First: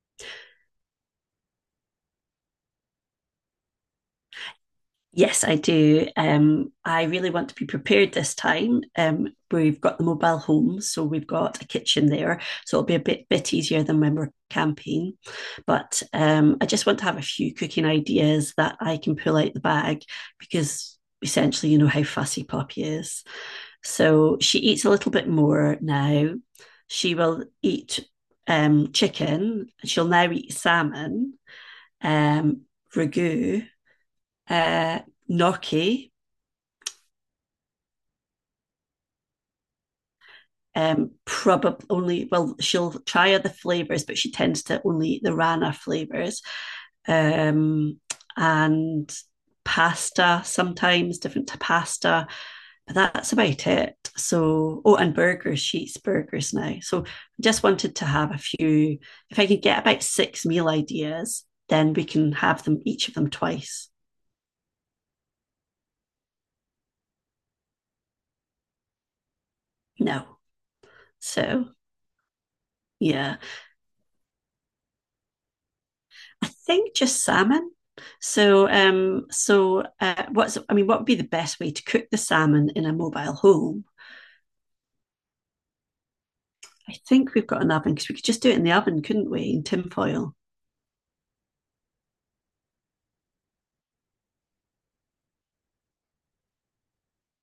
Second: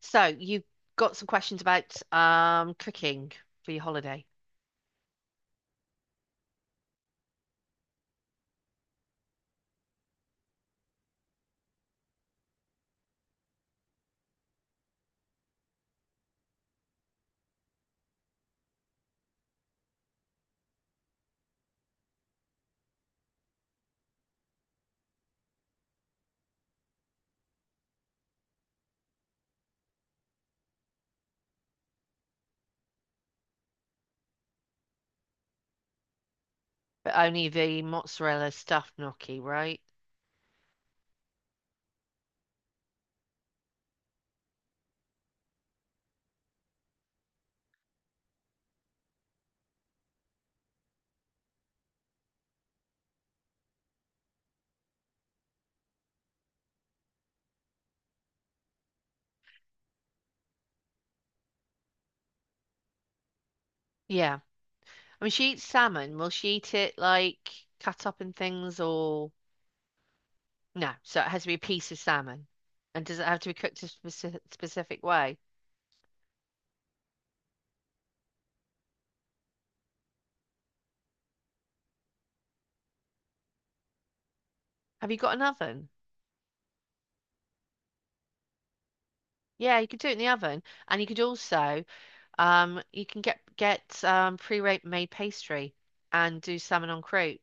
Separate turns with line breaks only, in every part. So you got some questions about cooking for your holiday.
Yes, I do. I really want to be prepared this time. We've got the mobile home, so we've got a kitchen there, so it'll be a bit easier than when we're camping. But I just want to have a few cooking ideas that I can pull out the bag because essentially, you know how fussy Poppy is. So she eats a little bit more now. She will eat chicken. She'll now eat salmon, um, ragu, uh, gnocchi.
But only the mozzarella stuffed gnocchi, right?
Probably only well, she'll try other flavors, but she tends to only eat the rana flavors. Um, and pasta sometimes, different to pasta, but that's about it. So, oh, and burgers, she eats burgers now. So, I just wanted to have a few. If I could get about six meal ideas, then we can have them each of them twice.
Yeah, I mean, she eats salmon. Will she eat it like cut up in things or
No,
no? So it has to be a
so
piece of salmon. And does it
yeah.
have to be cooked a specific way?
I think just salmon. What would be the best way to cook the salmon in a mobile home?
Have you got an oven?
I think we've got an oven because we could just do it in the oven, couldn't we? In
Yeah, you
tin
could do it in the
foil.
oven, and you could also you can get pre-made pastry and do salmon on croûte.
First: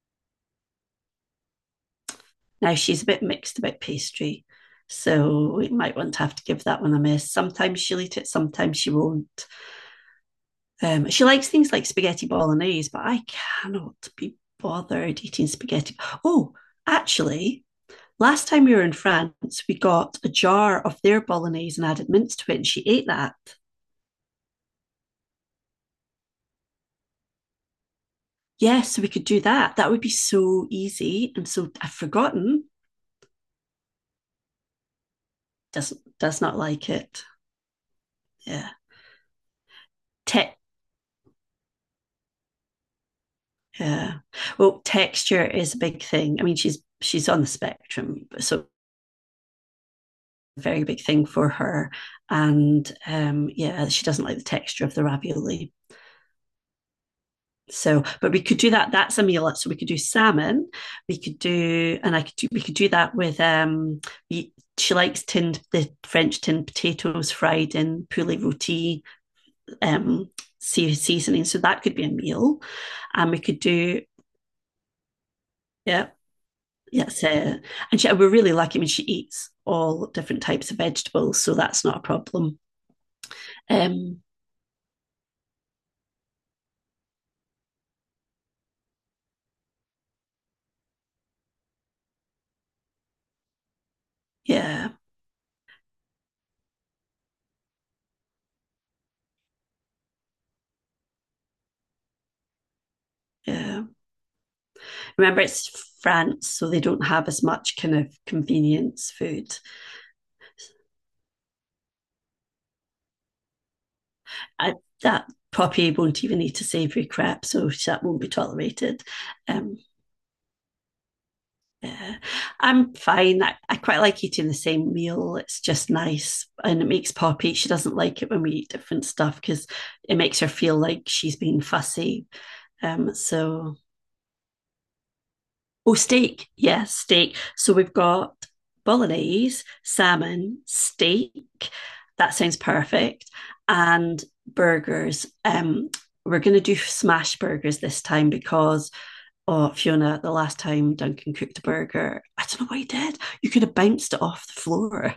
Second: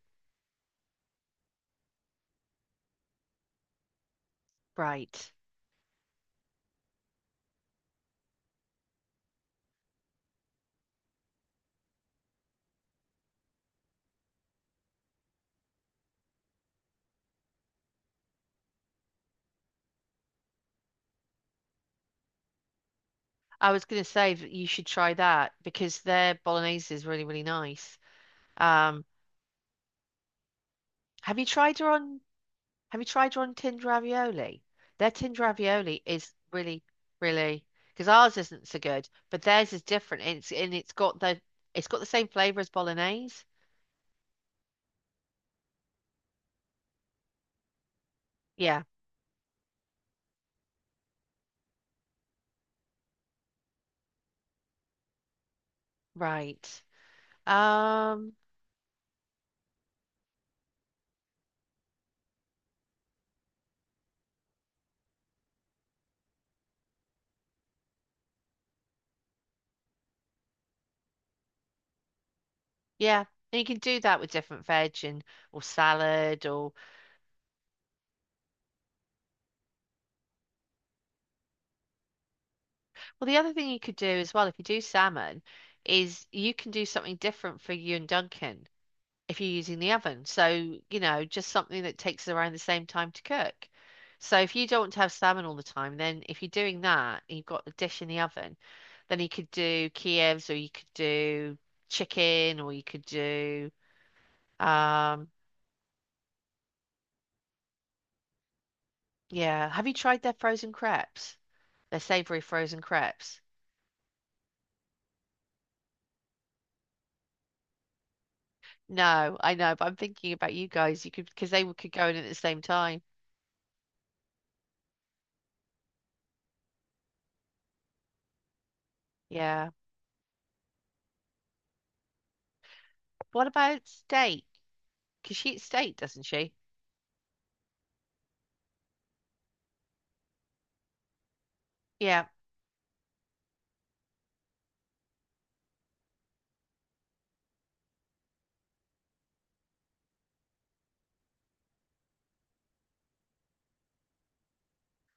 Now she's a bit mixed about pastry,
Right.
so we might want to have to give that one a miss. Sometimes she'll eat it, sometimes she won't. She likes things like spaghetti bolognese, but I cannot be bothered eating spaghetti. Oh, actually, last time we were in France, we got a jar of their bolognese and added mince to it, and she ate that.
I was going to say that you should try that because their bolognese is really, really nice.
Yes, so
Um,
we could do that. That would be so easy.
have you
And so
tried her
I've
on?
forgotten.
Have you tried her on tinned ravioli? Their tinned
Does
ravioli is
does not
really,
like it.
really, because ours isn't
Yeah.
so good, but theirs is different. It's,
Tech.
and it's got the, it's got the same flavor as bolognese.
Yeah. Well, texture is a big thing. I mean, she's on the spectrum, so
Yeah,
very big thing for her. And yeah, she doesn't like the texture of the ravioli.
right.
So, but
Um,
we could do that. That's a meal. So we could do salmon. We could do, and I could do, we could do that with, we, she likes tinned, the French tinned potatoes fried in poulet roti, um, seasoning. So that could be a meal.
yeah,
And we could
and you can do
do,
that with different veg and or
yeah,
salad, or
yes. And she, we're really lucky. I mean, she eats all different types of vegetables. So that's not a problem.
well, the other thing you could do
Um,
as well if you do salmon is you can do something different for you and Duncan, if you're using the oven. So, you know, just something that takes around the same time to cook. So if you don't
yeah.
want to have salmon all the time, then if you're doing that and you've got the dish in the oven, then you could do Kievs, or you could do chicken, or you could do
Yeah.
um,
Remember, it's France, so they don't have as much kind of convenience food.
yeah. Have you tried their frozen crepes? Their savory frozen crepes?
I, that puppy won't even eat a savoury crap, so that won't be tolerated.
No, I know,
Um,
but I'm thinking about you guys. You could, because they could go in
yeah.
at the same
I'm
time.
fine. I quite like eating the same meal. It's just nice and it makes Poppy. She doesn't like it when we eat different stuff because
Yeah.
it makes her feel like she's being fussy. Um,
What
so
about steak? Because she eats
Oh,
steak, doesn't
steak.
she?
Yeah, steak. So we've got bolognese, salmon, steak.
Yeah,
That sounds perfect. And burgers. We're going to do smash burgers this time because, oh, Fiona, the last time Duncan cooked a burger, I don't know what he did. You could have bounced it off the floor.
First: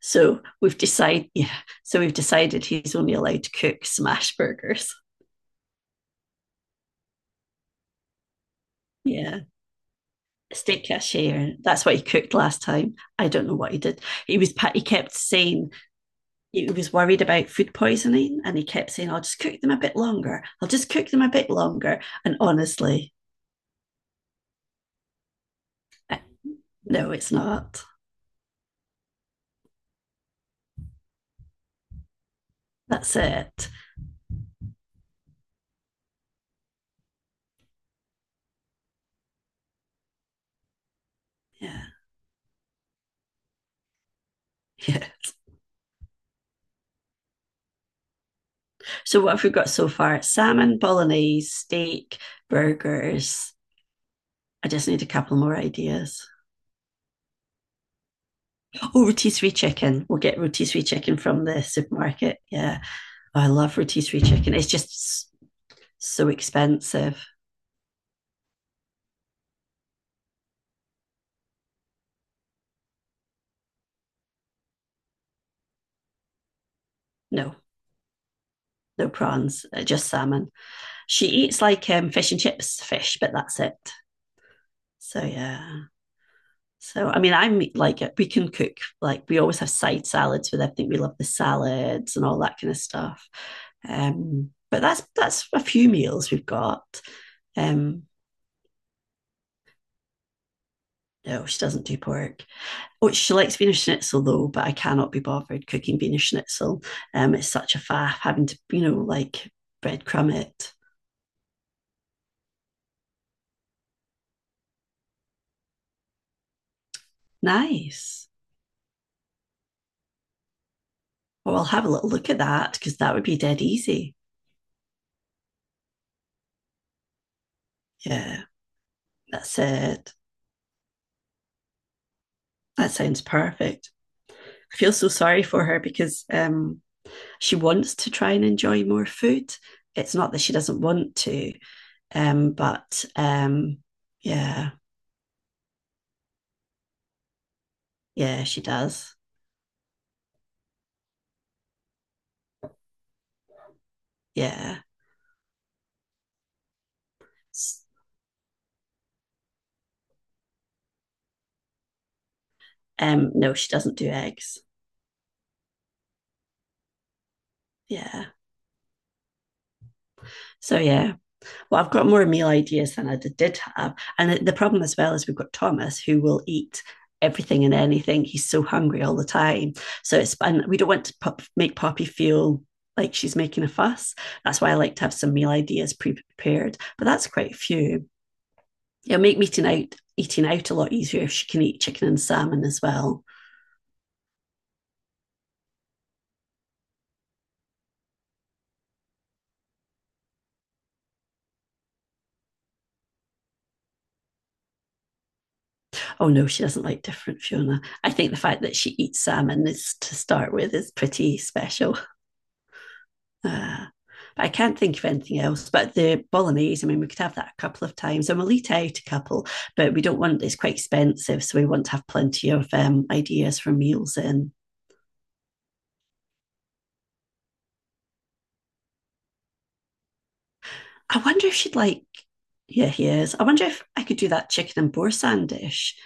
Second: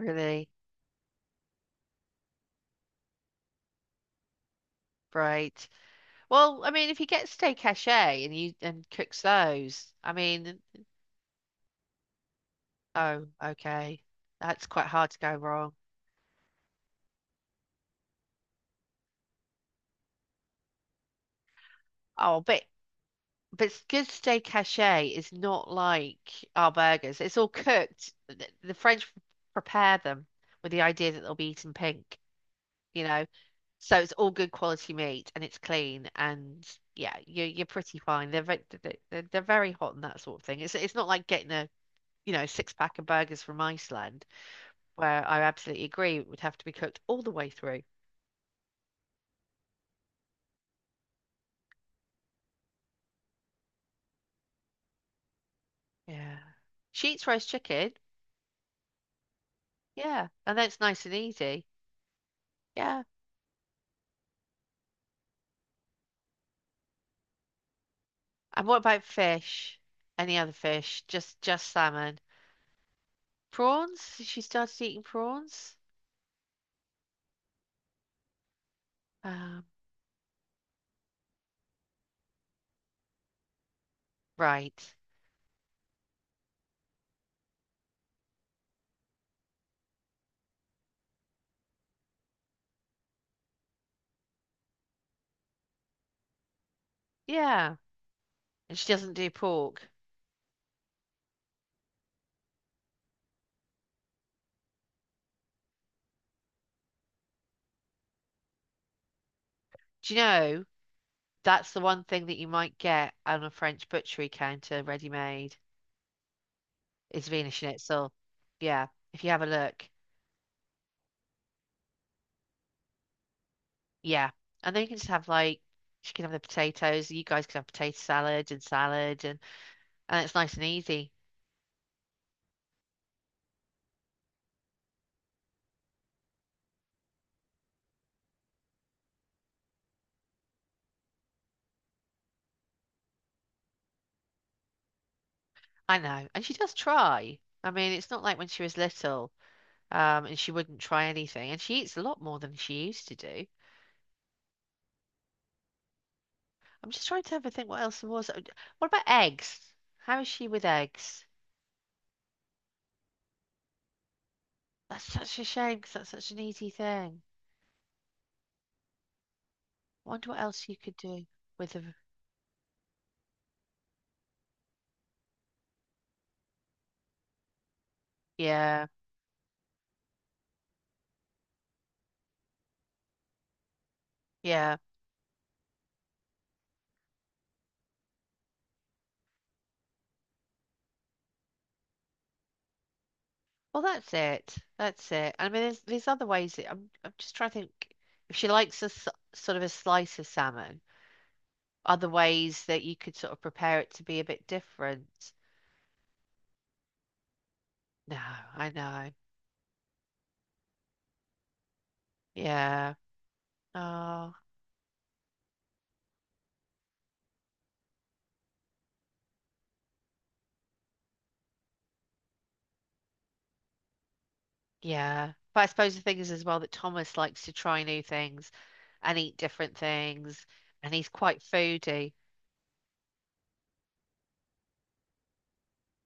So we've decided, yeah. So we've decided he's only allowed to cook smash burgers.
Right. Well, I mean, if he gets steak haché and you and cooks
Yeah.
those, I mean,
Steak cashier. That's what he cooked last time.
oh,
I don't know what he did.
okay, that's
He
quite hard
kept
to go
saying
wrong.
he was worried about food poisoning, and he kept saying, "I'll just cook them a bit longer. I'll just cook them a bit longer." And
Oh,
honestly,
but s- good steak haché is not
eh,
like our
no,
burgers.
it's
It's all
not.
cooked. The French prepare them with the idea that they'll be eaten pink, you
That's
know.
it.
So it's all good quality meat and it's clean, and yeah, you're pretty fine. They're very, they're very hot and that sort of thing. It's not like getting a,
Yeah.
you know, six pack of burgers from Iceland.
Yeah.
Where I absolutely agree, it would have to be cooked all the way through.
So what have we got so far? Salmon, bolognese, steak, burgers. I just need a couple more ideas.
Yeah. Sheets roast chicken.
Oh, rotisserie chicken. We'll
Yeah,
get
and that's
rotisserie
nice and
chicken from the
easy.
supermarket. Yeah.
Yeah.
Oh, I love rotisserie chicken. It's just so expensive.
And what about fish? Any other fish? Just salmon. Prawns? She started eating prawns?
No, no
Um,
prawns, just salmon. She eats like fish and chips fish, but that's it.
right.
So yeah. So I mean, I'm like we can cook like we always have side salads with everything. We love the salads and all that kind of stuff. But that's a few meals we've got.
Yeah.
Um,
And she doesn't do pork.
no, she doesn't do pork. Oh, she likes Wiener Schnitzel though, but I cannot be bothered cooking Wiener Schnitzel. It's such a faff having to, like
Do you
breadcrumb
know,
it.
that's the one thing that you might get on a French butchery counter ready made is Vena Schnitzel.
Nice.
Yeah, if you have a look.
Well, I'll have a little look at that because that would be dead easy.
Yeah. And then you can just have like, she can have the potatoes, you guys can have potato
Yeah,
salad and salad,
that's it.
and it's nice and easy.
That sounds perfect. I feel so sorry for her because she wants to try and enjoy more food. It's not that she doesn't want to, but yeah,
I know. And she does try. I mean, it's not like
yeah,
when
she
she was
does.
little, and she wouldn't try anything. And she eats a lot more than she used to do.
Yeah.
I'm just trying to have a think what else there was. What about eggs? How is she with eggs?
No, she doesn't do eggs.
That's such a shame because that's such an easy thing.
Yeah.
I wonder what else you
So
could
yeah,
do with
well, I've
a,
got more meal ideas than I did, have. And the- problem as well is we've got Thomas who will eat everything and anything. He's so
yeah,
hungry all the time. So it's, and we don't want to pop, make Poppy feel like she's making a fuss. That's why I
yeah.
like to have some meal ideas pre-prepared, but that's quite a few. It'll make eating out a lot easier if she can eat chicken and salmon as well.
Well, that's it. That's it. I mean, there's other ways. That- I'm just trying to think if she likes a s- sort of a slice of salmon, other ways that you could sort of prepare it to be a bit different.
Oh no, she doesn't like different Fiona. I
No,
think the fact
I
that she
know.
eats salmon is to start with is pretty special.
Yeah.
Uh,
Oh,
but I can't think of anything else. But the bolognese, I mean, we could have that a couple of times and we'll eat out a couple, but we don't want it's quite expensive. So we want to have plenty of ideas for meals in.
yeah. But I suppose the thing is as well that Thomas likes to try new things and eat different things, and he's
I
quite
wonder if she'd like,
foodie.
yeah, he is. I wonder if I could do that chicken and boursin dish.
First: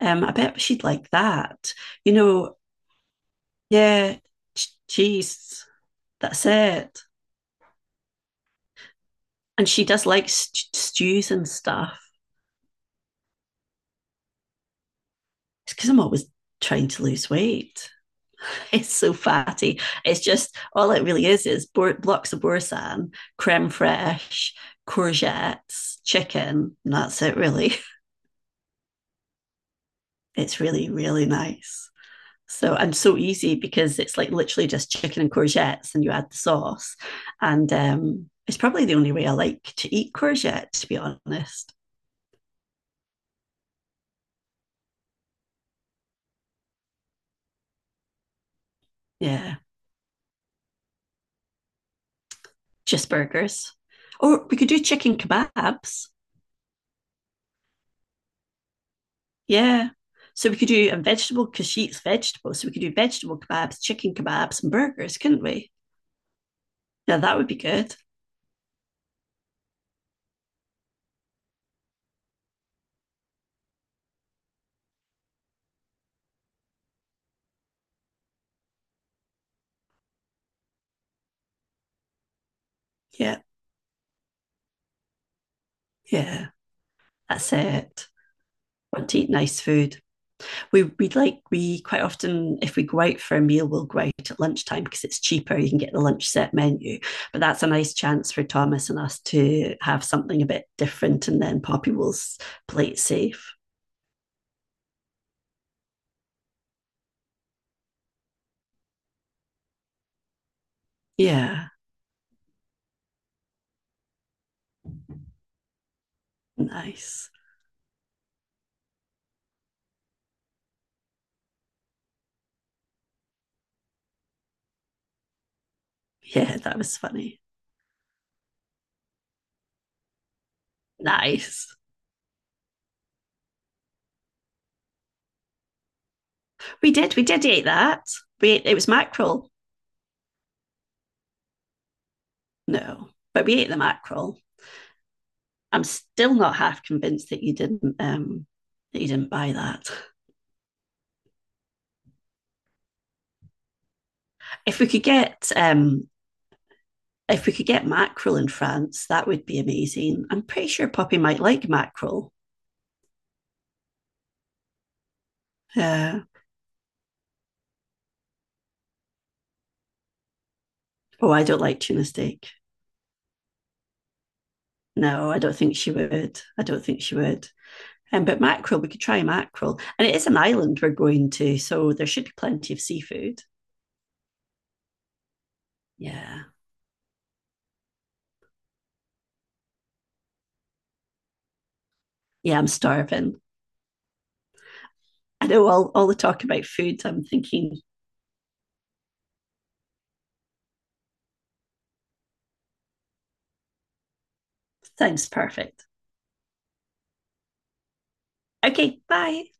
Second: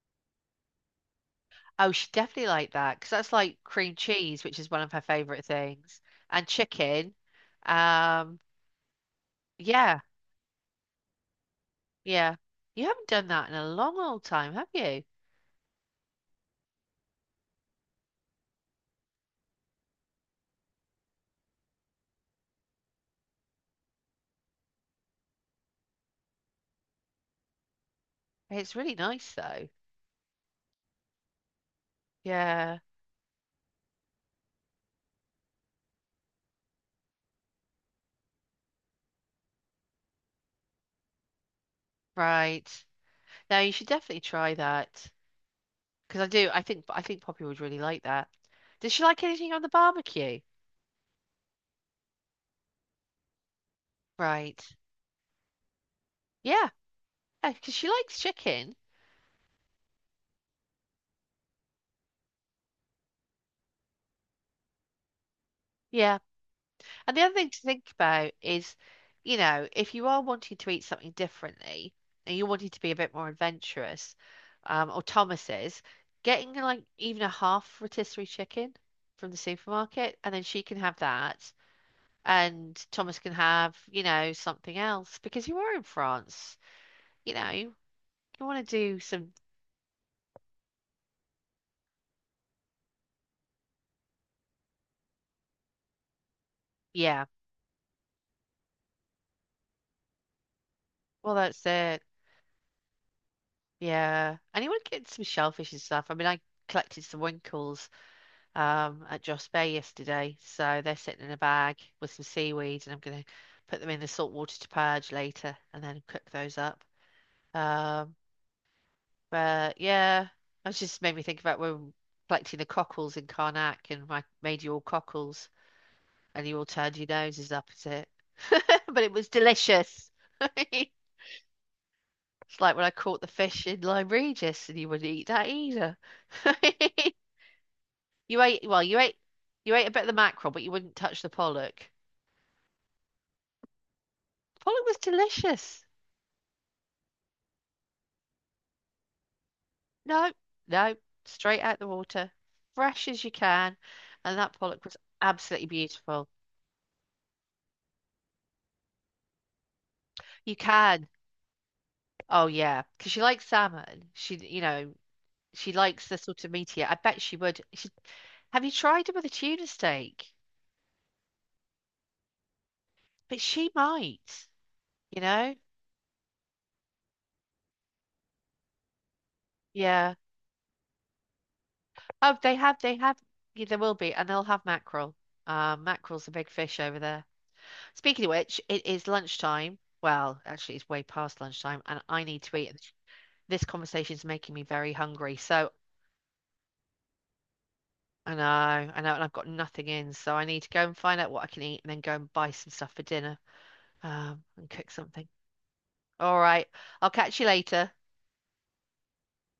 I bet she'd like that.
Oh, she
You
definitely
know,
liked that because that's like cream
yeah,
cheese, which is
ch-
one of her favorite
cheese,
things, and
that's it.
chicken. Um,
And she
yeah.
does like st- stews and stuff.
Yeah. You haven't done that in a long old time, have you?
It's because I'm always trying to lose weight. It's so fatty. It's just all it really is bor- blocks of boursin, creme fraiche, courgettes, chicken. And that's it, really.
It's really nice though.
It's really, really nice. So
Yeah.
and so easy because it's like literally just chicken and courgettes, and you add the sauce. And it's probably the only way I like to eat courgette, to be honest.
Right. Now you should definitely try that, because I do. I think Poppy would really like that. Does she like anything
Yeah,
on the barbecue?
just burgers. Or we
Right.
could do chicken kebabs.
Yeah, because she likes chicken.
Yeah. So we could do a vegetable because she eats vegetables. So we could do vegetable kebabs, chicken kebabs, and burgers, couldn't we?
Yeah. And
Yeah,
the other
that would
thing
be
to think
good.
about is, you know, if you are wanting to eat something differently and you're wanting to be a bit more adventurous, or Thomas's, getting like even a half rotisserie chicken from the supermarket, and then she can have that, and Thomas can
Yeah,
have, you know, something else because you are in
yeah,
France, you know,
that's
you
it.
want to do
Want to eat
some,
nice food. We quite often if we go out for a meal, we'll go out at lunchtime because it's cheaper. You can get the lunch set menu.
yeah,
But that's a nice chance for Thomas and us to have something a bit different
well,
and then
that's
Poppy
it,
will s- play it safe.
yeah, and you want to get some shellfish and stuff. I mean, I collected some winkles at Joss Bay yesterday. So they're sitting in a
Yeah,
bag with some seaweed, and I'm going to put them in the salt water to purge later and then cook those up.
nice.
Um, but yeah, it just made me think about when collecting the cockles in Karnak and I made you all cockles and
Yeah,
you all
that
turned
was
your
funny.
noses up at it. But it was delicious. It's
Nice.
like when I caught the fish in Lyme Regis and you wouldn't eat that either.
We did. We did eat that.
You
We
ate,
ate, it
well,
was mackerel.
you ate a bit of the mackerel, but you wouldn't touch the pollock.
No, but we ate the mackerel.
Pollock was delicious.
I'm still not half convinced that you didn't buy that.
No, no, straight out the water, fresh as you can. And that
If
pollock
we
was
could get
absolutely
um,
beautiful.
if we could get mackerel in France, that would be amazing. I'm
You
pretty sure
can.
Poppy might like mackerel.
Oh yeah, because she likes salmon. She, you know, she likes the
Yeah.
sort of meatier. I bet she would. She, have you tried it with a tuna steak?
Oh, I don't like tuna steak.
But she might, you
No,
know.
I don't think she would. But mackerel, we could try mackerel, and
Yeah.
it is an island we're going to, so there should be
Oh, they
plenty
have.
of
They have.
seafood.
Yeah, there will be, and they'll have mackerel. Mackerel's a
Yeah,
big fish over there. Speaking of which, it is lunchtime. Well, actually, it's way past lunchtime, and I need to
yeah, I'm
eat.
starving.
This conversation is making me very hungry.
I know
So
all the talk about food. I'm thinking,
I know, and I've got nothing in, so I need to go and find out what I can eat and then go and buy some stuff for dinner, and cook
sounds
something.
perfect.
All right, I'll catch you later.
Okay, bye.